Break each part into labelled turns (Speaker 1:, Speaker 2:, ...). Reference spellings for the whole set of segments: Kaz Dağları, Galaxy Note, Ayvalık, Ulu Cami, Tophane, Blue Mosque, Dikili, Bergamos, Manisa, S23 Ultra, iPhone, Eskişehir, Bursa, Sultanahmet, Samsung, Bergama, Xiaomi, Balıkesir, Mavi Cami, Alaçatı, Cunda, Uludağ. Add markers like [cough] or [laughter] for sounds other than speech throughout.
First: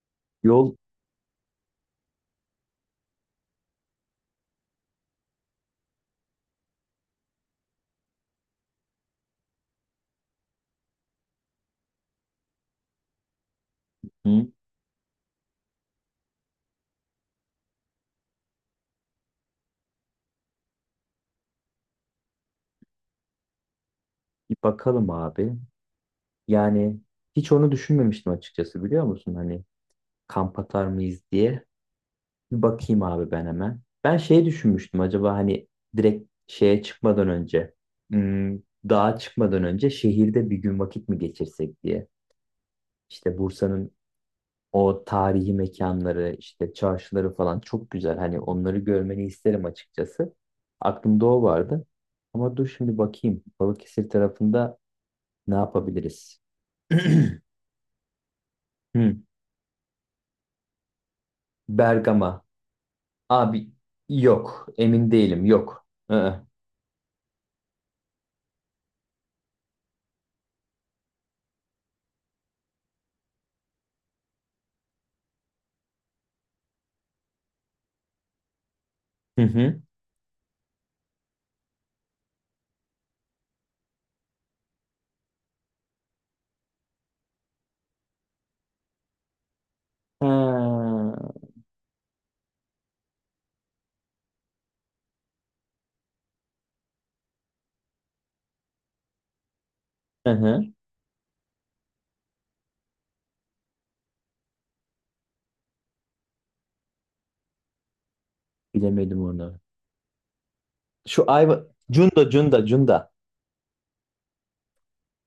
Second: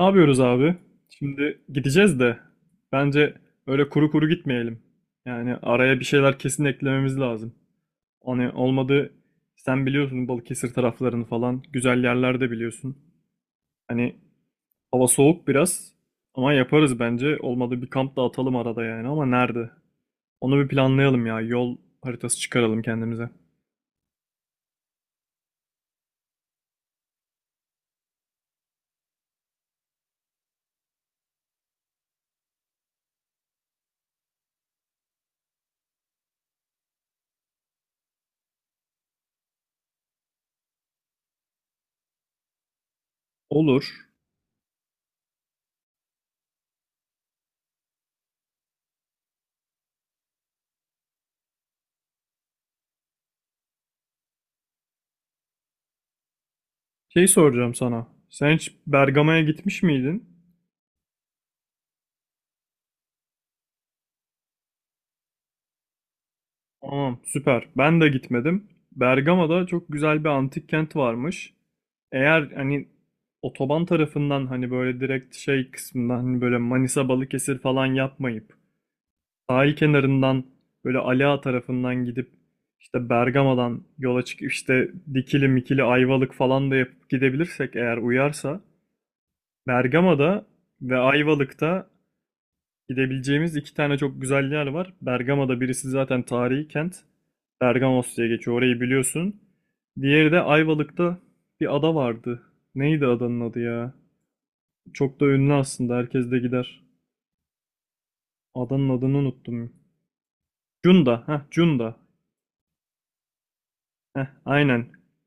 Speaker 1: Ne yapıyoruz abi?
Speaker 2: Yol.
Speaker 1: Şimdi gideceğiz de bence öyle kuru kuru gitmeyelim. Yani araya bir şeyler kesin eklememiz lazım. Hani olmadı sen biliyorsun Balıkesir taraflarını falan güzel yerler de biliyorsun. Hani
Speaker 2: Hı,
Speaker 1: hava soğuk biraz ama yaparız bence. Olmadı bir kamp da atalım arada yani ama nerede? Onu bir planlayalım ya. Yol haritası çıkaralım kendimize.
Speaker 2: bir bakalım abi. Yani hiç onu düşünmemiştim açıkçası biliyor musun? Hani kamp atar mıyız diye. Bir bakayım abi ben hemen. Ben şey düşünmüştüm acaba hani direkt şeye çıkmadan önce, hmm, dağa çıkmadan önce şehirde bir gün vakit mi geçirsek diye. İşte Bursa'nın
Speaker 1: Olur.
Speaker 2: o tarihi mekanları işte çarşıları falan çok güzel. Hani onları görmeni isterim açıkçası. Aklımda o vardı. Ama dur şimdi bakayım. Balıkesir tarafında ne yapabiliriz? [clears throat]
Speaker 1: Şey soracağım sana. Sen hiç
Speaker 2: Hı,
Speaker 1: Bergama'ya gitmiş miydin?
Speaker 2: Bergama. Abi yok. Emin değilim. Yok. Hı hı.
Speaker 1: Tamam, süper. Ben de gitmedim. Bergama'da çok güzel bir antik kent varmış. Eğer hani otoban tarafından hani böyle direkt şey kısmından hani böyle Manisa Balıkesir falan yapmayıp sahil
Speaker 2: Hı.
Speaker 1: kenarından böyle Ali Ağa tarafından gidip işte Bergama'dan yola çıkıp işte Dikili Mikili Ayvalık falan da yapıp gidebilirsek eğer uyarsa
Speaker 2: Ha,
Speaker 1: Bergama'da ve Ayvalık'ta gidebileceğimiz iki tane çok güzel yer var. Bergama'da birisi zaten tarihi kent. Bergamos diye geçiyor. Orayı biliyorsun.
Speaker 2: hı
Speaker 1: Diğeri de
Speaker 2: hı.
Speaker 1: Ayvalık'ta bir ada vardı. Neydi adanın adı ya? Çok da ünlü aslında. Herkes de gider. Adanın adını
Speaker 2: Bilemedim onu.
Speaker 1: unuttum.
Speaker 2: Şu
Speaker 1: Cunda. Heh,
Speaker 2: Ayva.
Speaker 1: Cunda.
Speaker 2: Cunda, Cunda, Cunda.
Speaker 1: Heh, aynen.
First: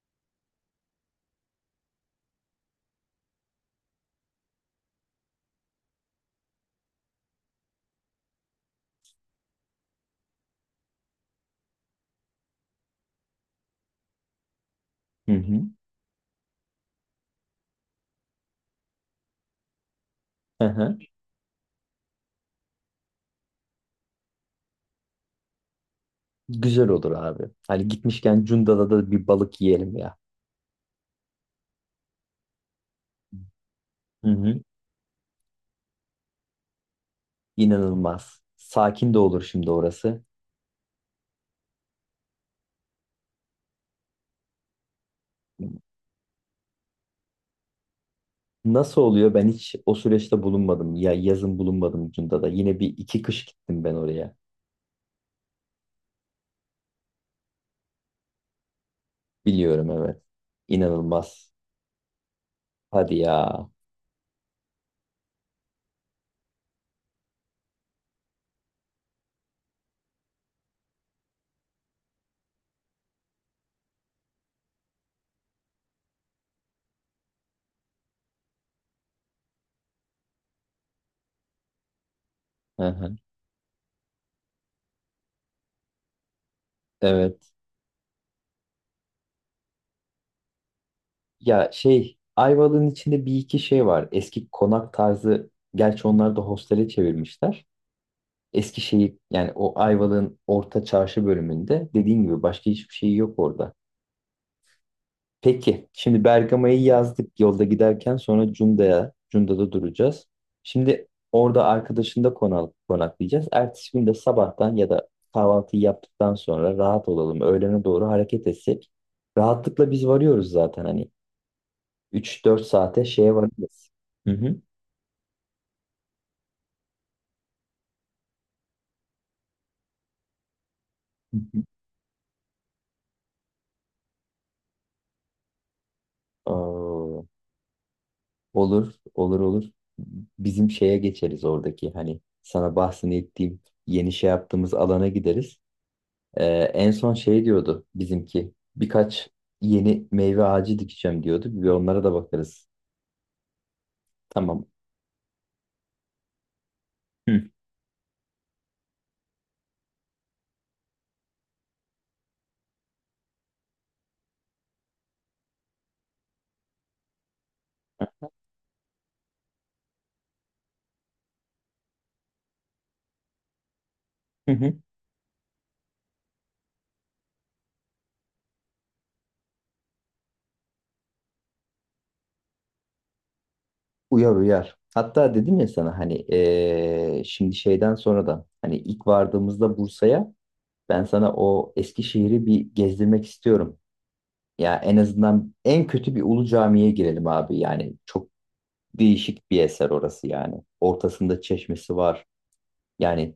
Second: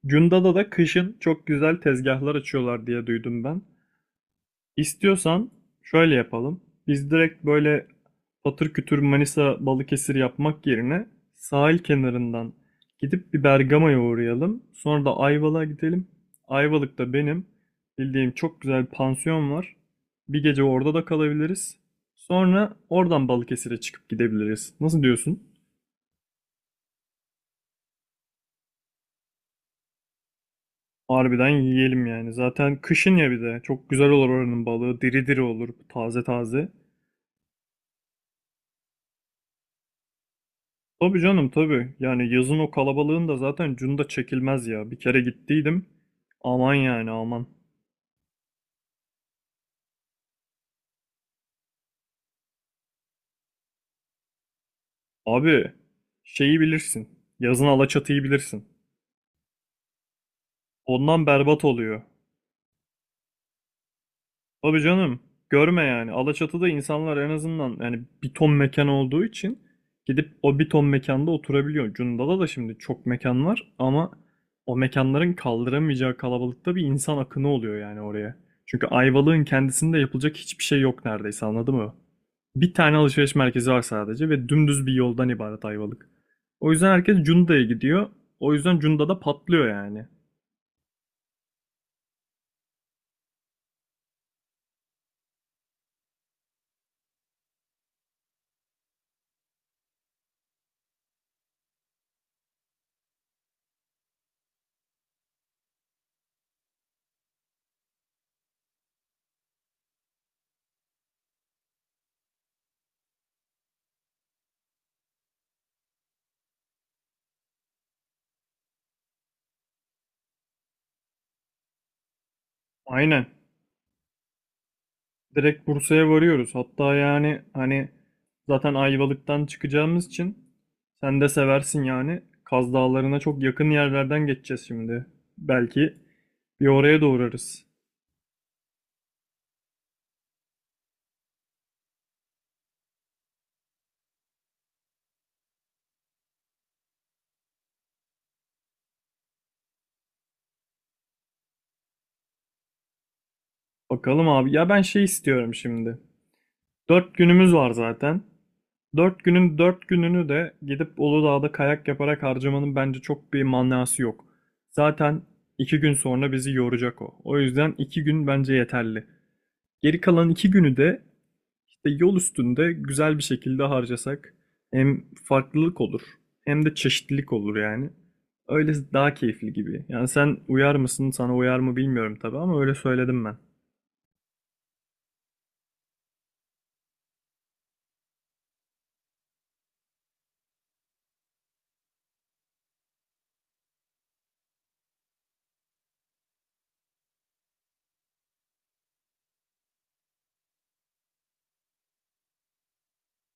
Speaker 1: Cunda'da da kışın çok güzel tezgahlar açıyorlar diye duydum ben. İstiyorsan şöyle yapalım. Biz direkt böyle patır kütür Manisa Balıkesir yapmak yerine sahil kenarından gidip bir Bergama'ya uğrayalım. Sonra da
Speaker 2: Hı hı.
Speaker 1: Ayvalık'a gidelim. Ayvalık'ta benim bildiğim çok güzel bir pansiyon var. Bir gece
Speaker 2: Hı
Speaker 1: orada
Speaker 2: hı.
Speaker 1: da kalabiliriz. Sonra oradan Balıkesir'e çıkıp gidebiliriz. Nasıl diyorsun?
Speaker 2: Güzel olur abi. Hani gitmişken Cunda'da da bir balık yiyelim ya.
Speaker 1: Harbiden yiyelim yani. Zaten kışın ya bir de. Çok güzel olur
Speaker 2: Hı hı.
Speaker 1: oranın balığı. Diri diri olur. Taze taze.
Speaker 2: İnanılmaz. Sakin de olur şimdi orası.
Speaker 1: Tabii canım tabii. Yani yazın o kalabalığın da zaten cunda çekilmez ya. Bir kere gittiydim. Aman yani aman.
Speaker 2: Nasıl oluyor? Ben hiç o süreçte bulunmadım. Ya yazın bulunmadım Cunda'da. Yine bir iki kış gittim ben oraya.
Speaker 1: Abi şeyi bilirsin. Yazın Alaçatı'yı bilirsin.
Speaker 2: Biliyorum evet.
Speaker 1: Ondan
Speaker 2: İnanılmaz.
Speaker 1: berbat oluyor.
Speaker 2: Hadi ya.
Speaker 1: Tabii canım. Görme yani. Alaçatı'da insanlar en azından yani bir ton mekan olduğu için gidip o bir ton mekanda oturabiliyor. Cunda'da da şimdi çok mekan var ama o mekanların kaldıramayacağı kalabalıkta bir insan akını oluyor yani oraya. Çünkü Ayvalık'ın kendisinde yapılacak hiçbir şey yok neredeyse anladın mı? Bir
Speaker 2: Hı
Speaker 1: tane
Speaker 2: hı.
Speaker 1: alışveriş merkezi var sadece ve dümdüz bir yoldan ibaret Ayvalık. O yüzden herkes
Speaker 2: Evet.
Speaker 1: Cunda'ya gidiyor. O yüzden Cunda'da patlıyor yani.
Speaker 2: Ya şey Ayvalık'ın içinde bir iki şey var. Eski konak tarzı gerçi onları da hostele çevirmişler. Eski şeyi yani o Ayvalık'ın orta çarşı bölümünde dediğin gibi başka hiçbir şey yok orada. Peki şimdi Bergama'yı yazdık, yolda giderken sonra Cunda'ya, Cunda'da duracağız. Şimdi orada arkadaşında konaklayacağız. Ertesi gün de sabahtan ya da kahvaltıyı yaptıktan sonra rahat olalım. Öğlene doğru hareket etsek. Rahatlıkla biz varıyoruz zaten hani. 3 4 saate
Speaker 1: Aynen.
Speaker 2: şeye varırız. Hı hı.
Speaker 1: Direkt Bursa'ya varıyoruz. Hatta yani hani zaten Ayvalık'tan çıkacağımız için sen de
Speaker 2: Hı hı.
Speaker 1: seversin yani. Kaz Dağları'na çok yakın yerlerden geçeceğiz şimdi. Belki bir oraya da
Speaker 2: Aa,
Speaker 1: uğrarız.
Speaker 2: olur, olur, olur. Bizim şeye geçeriz, oradaki hani sana bahsettiğim yeni şey yaptığımız alana gideriz. Ee, en son şey diyordu bizimki, birkaç yeni meyve ağacı dikeceğim diyordu. Bir onlara da bakarız.
Speaker 1: Bakalım abi.
Speaker 2: Tamam.
Speaker 1: Ya ben şey istiyorum şimdi. Dört
Speaker 2: Hı
Speaker 1: günümüz var zaten. 4 günün 4 gününü de gidip Uludağ'da kayak yaparak harcamanın bence çok bir manası yok. Zaten 2 gün sonra bizi yoracak o. O yüzden 2 gün bence yeterli. Geri kalan 2 günü de İşte yol üstünde güzel bir şekilde harcasak
Speaker 2: hı. Hı.
Speaker 1: hem farklılık olur hem de çeşitlilik olur yani. Öyle daha keyifli gibi. Yani sen uyar mısın, sana uyar mı bilmiyorum tabii ama öyle söyledim ben.
Speaker 2: Uyar uyar. Hatta dedim ya sana hani şimdi şeyden sonra da hani ilk vardığımızda Bursa'ya ben sana o Eskişehir'i bir gezdirmek istiyorum. Ya en azından en kötü bir ulu camiye girelim abi. Yani çok değişik bir eser orası yani. Ortasında çeşmesi var. Yani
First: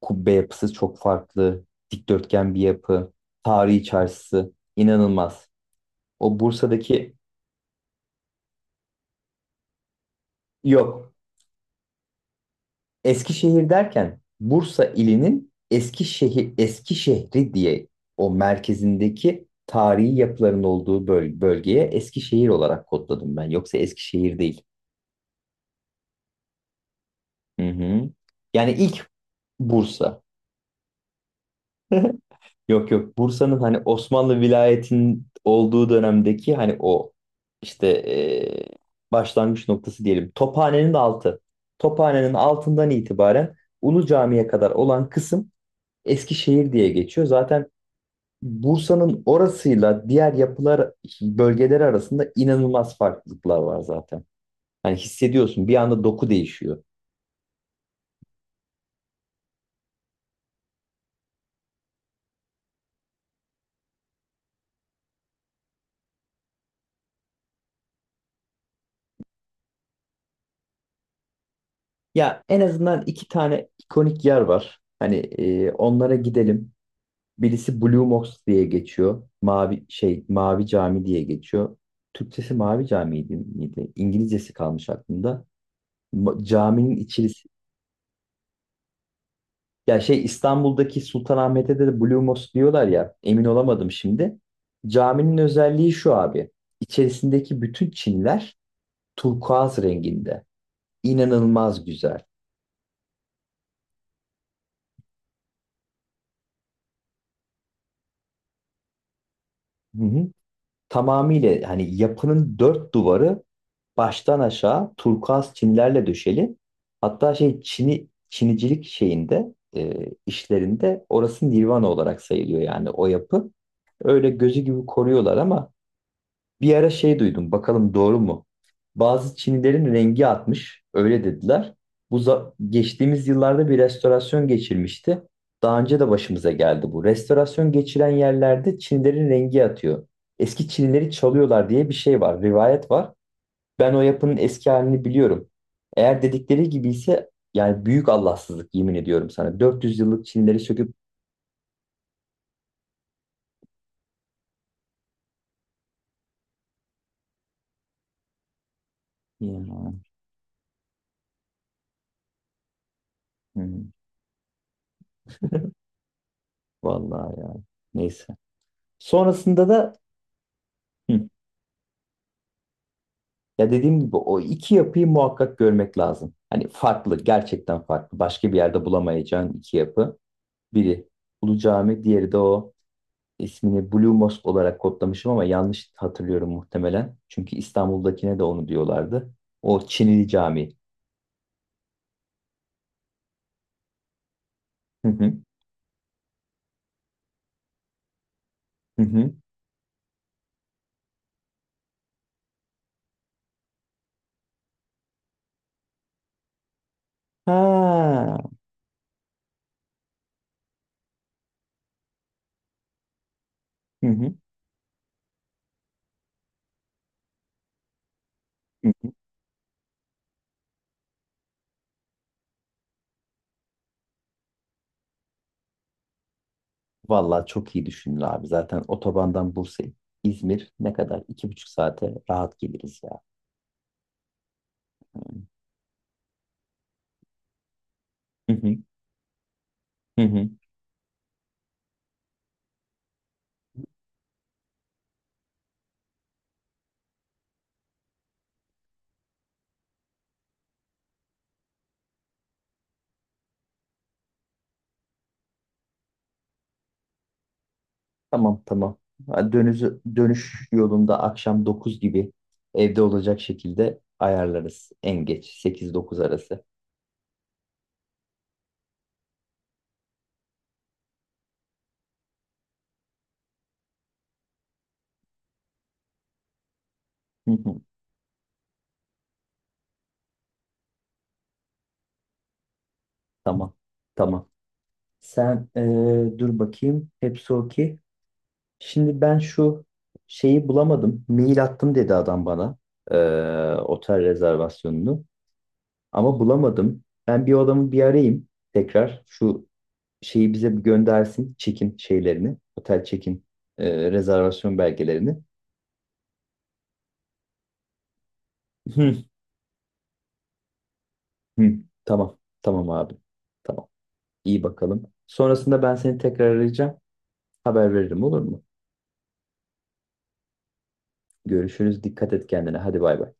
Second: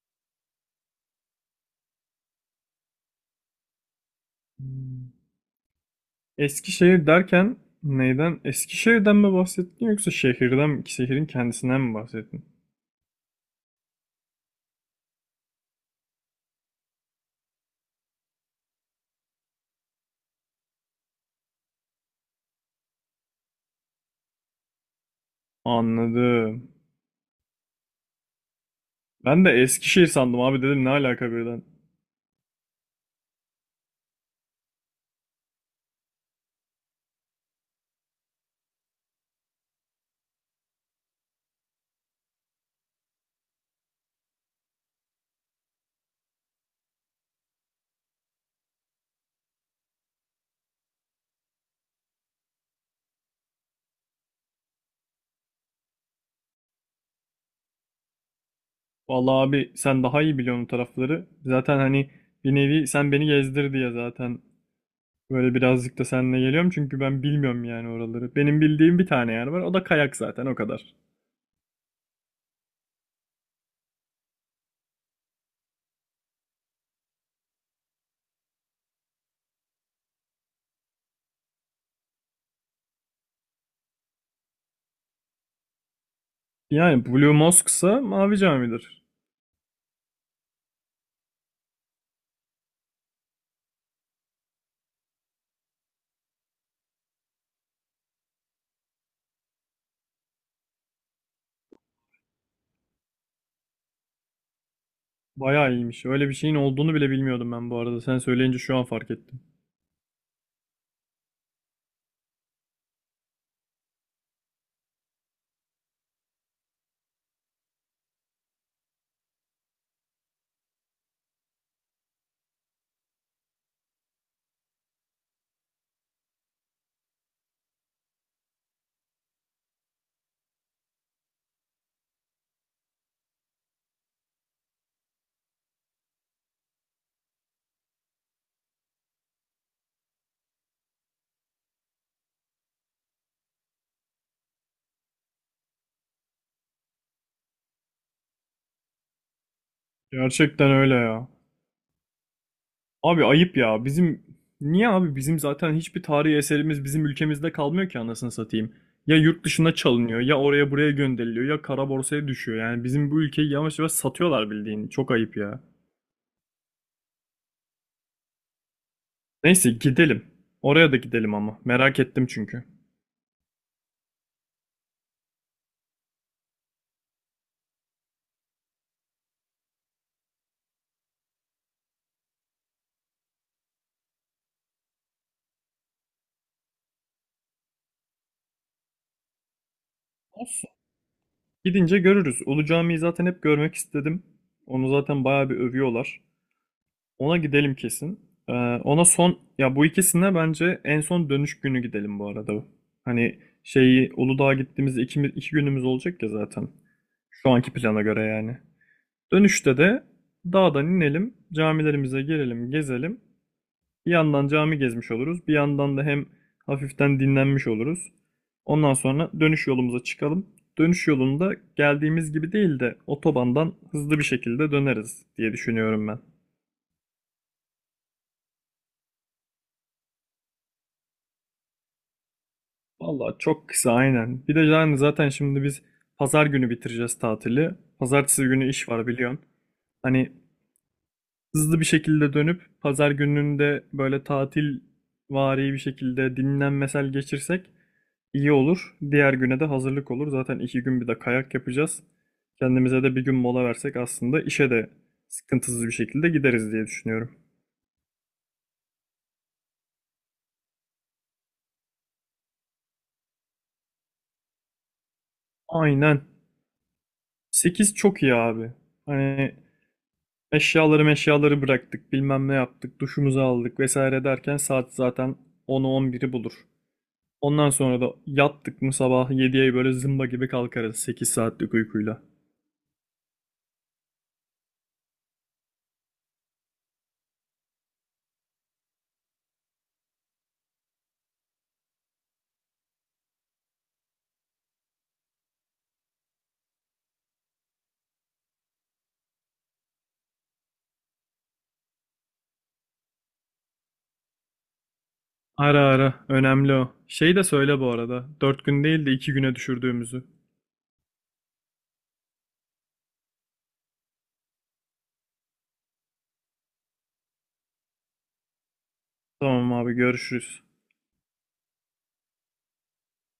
Speaker 2: kubbe yapısı çok farklı. Dikdörtgen bir yapı. Tarihi çarşısı
Speaker 1: Hmm.
Speaker 2: inanılmaz. O
Speaker 1: Eskişehir
Speaker 2: Bursa'daki...
Speaker 1: derken neyden? Eskişehir'den mi bahsettin yoksa şehirden mi,
Speaker 2: yok.
Speaker 1: şehrin kendisinden mi bahsettin?
Speaker 2: Eskişehir derken Bursa ilinin Eskişehir, eski şehri diye o merkezindeki tarihi yapıların olduğu bölgeye Eskişehir olarak kodladım ben. Yoksa Eskişehir değil.
Speaker 1: Anladım.
Speaker 2: Hı hı. Yani ilk
Speaker 1: Ben de Eskişehir
Speaker 2: Bursa.
Speaker 1: sandım abi dedim ne alaka birden.
Speaker 2: [laughs] Yok yok, Bursa'nın hani Osmanlı vilayetin olduğu dönemdeki hani o işte başlangıç noktası diyelim. Tophane'nin altı. Tophane'nin altından itibaren Ulu Cami'ye kadar olan kısım Eskişehir diye geçiyor. Zaten Bursa'nın orasıyla diğer yapılar bölgeleri arasında inanılmaz farklılıklar var zaten. Hani hissediyorsun, bir anda doku değişiyor.
Speaker 1: Vallahi abi sen daha iyi biliyorsun o tarafları. Zaten hani bir nevi sen beni gezdir diye zaten böyle birazcık da seninle geliyorum çünkü ben bilmiyorum yani oraları. Benim bildiğim bir tane yer var. O da kayak zaten o kadar.
Speaker 2: Ya en azından iki tane ikonik yer var. Hani onlara gidelim. Birisi Blue Mosque diye geçiyor. Mavi şey, Mavi Cami diye geçiyor. Türkçesi Mavi Cami'ydi miydi? İngilizcesi kalmış aklımda. Caminin
Speaker 1: Yani Blue
Speaker 2: içerisi.
Speaker 1: Mosque'sa Mavi Cami'dir.
Speaker 2: Ya şey İstanbul'daki Sultanahmet'te de Blue Mosque diyorlar ya. Emin olamadım şimdi. Caminin özelliği şu abi. İçerisindeki bütün çinler turkuaz renginde. İnanılmaz güzel.
Speaker 1: Bayağı iyiymiş. Öyle bir şeyin olduğunu bile bilmiyordum ben bu arada. Sen söyleyince şu an fark ettim.
Speaker 2: Hı hı. Tamamıyla hani yapının dört duvarı baştan aşağı turkuaz çinilerle döşeli. Hatta şey, çini, çinicilik şeyinde işlerinde orası nirvana olarak sayılıyor yani o yapı. Öyle gözü gibi koruyorlar ama bir ara şey duydum, bakalım doğru mu? Bazı Çinilerin rengi atmış, öyle dediler. Geçtiğimiz yıllarda bir restorasyon geçirmişti. Daha önce de başımıza geldi bu. Restorasyon geçiren yerlerde Çinilerin rengi atıyor. Eski Çinileri çalıyorlar diye bir şey var, rivayet var. Ben o yapının eski halini biliyorum. Eğer dedikleri gibi ise yani büyük Allahsızlık, yemin ediyorum sana. 400 yıllık Çinileri
Speaker 1: Gerçekten
Speaker 2: söküp...
Speaker 1: öyle ya. Abi ayıp ya. Bizim niye abi bizim zaten hiçbir tarihi eserimiz bizim ülkemizde kalmıyor ki anasını satayım. Ya yurt dışına
Speaker 2: Ya,
Speaker 1: çalınıyor ya oraya buraya gönderiliyor ya kara borsaya düşüyor. Yani bizim bu ülkeyi yavaş
Speaker 2: hı,
Speaker 1: yavaş satıyorlar bildiğin. Çok ayıp ya.
Speaker 2: vallahi ya, neyse. Sonrasında
Speaker 1: Neyse
Speaker 2: da...
Speaker 1: gidelim. Oraya da
Speaker 2: Hı.
Speaker 1: gidelim ama. Merak ettim çünkü.
Speaker 2: Ya dediğim gibi o iki yapıyı muhakkak görmek lazım. Hani farklı, gerçekten farklı. Başka bir yerde bulamayacağın iki yapı. Biri Ulu Cami, diğeri de o ismini Blue Mosque olarak kodlamışım ama yanlış hatırlıyorum muhtemelen. Çünkü İstanbul'dakine de onu diyorlardı. O Çinili
Speaker 1: Olsun.
Speaker 2: Cami.
Speaker 1: Gidince görürüz. Ulu Cami'yi zaten hep görmek istedim. Onu
Speaker 2: Hı
Speaker 1: zaten
Speaker 2: hı,
Speaker 1: bayağı bir övüyorlar. Ona gidelim kesin. Ee,
Speaker 2: hı
Speaker 1: Ona
Speaker 2: hı.
Speaker 1: son ya bu ikisine bence en son dönüş günü gidelim bu arada. Hani şeyi Uludağ'a gittiğimiz iki günümüz olacak ya zaten. Şu anki plana göre
Speaker 2: Ha.
Speaker 1: yani. Dönüşte de dağdan inelim, camilerimize girelim, gezelim.
Speaker 2: Hı
Speaker 1: Bir
Speaker 2: hı,
Speaker 1: yandan cami gezmiş oluruz, bir yandan da hem hafiften dinlenmiş oluruz.
Speaker 2: hı
Speaker 1: Ondan
Speaker 2: hı.
Speaker 1: sonra dönüş yolumuza çıkalım. Dönüş yolunda geldiğimiz gibi değil de otobandan hızlı bir şekilde döneriz diye düşünüyorum ben.
Speaker 2: Vallahi çok iyi düşündün abi. Zaten otobandan Bursa, İzmir ne kadar? 2,5 saate rahat geliriz ya.
Speaker 1: Vallahi çok kısa aynen. Bir de yani zaten şimdi biz pazar günü bitireceğiz tatili. Pazartesi
Speaker 2: Hı
Speaker 1: günü
Speaker 2: hı,
Speaker 1: iş var biliyorsun.
Speaker 2: hı
Speaker 1: Hani
Speaker 2: hı.
Speaker 1: hızlı bir şekilde dönüp pazar gününde böyle tatil vari bir şekilde dinlenmesel geçirsek iyi olur. Diğer güne de hazırlık olur. Zaten iki gün bir de kayak yapacağız. Kendimize de bir gün mola versek aslında işe de sıkıntısız bir şekilde gideriz diye düşünüyorum.
Speaker 2: Tamam tamam. Ha, Dönüş yolunda akşam 9 gibi evde olacak şekilde ayarlarız. En geç sekiz dokuz
Speaker 1: Aynen.
Speaker 2: arası.
Speaker 1: 8 çok iyi abi. Hani eşyaları meşyaları bıraktık, bilmem ne yaptık, duşumuzu aldık vesaire derken saat zaten 10'u 11'i bulur.
Speaker 2: Hı
Speaker 1: Ondan
Speaker 2: hı.
Speaker 1: sonra da yattık mı sabah 7'ye böyle zımba gibi kalkarız 8 saatlik uykuyla.
Speaker 2: Tamam tamam. Sen dur bakayım. Hepsi okey. Şimdi ben şu şeyi bulamadım. Mail attım dedi adam bana. Otel rezervasyonunu. Ama bulamadım. Ben bir o adamı bir arayayım tekrar. Şu şeyi bize bir göndersin. Check-in şeylerini. Otel check-in rezervasyon belgelerini.
Speaker 1: Ara ara, önemli o. Şey de söyle bu arada, 4 gün değil de
Speaker 2: [laughs]
Speaker 1: 2 güne düşürdüğümüzü.
Speaker 2: Hı, tamam. Tamam abi. Tamam. İyi bakalım. Sonrasında ben seni tekrar arayacağım. Haber veririm, olur mu?
Speaker 1: Tamam abi görüşürüz.
Speaker 2: Görüşürüz. Dikkat et kendine. Hadi bay bay.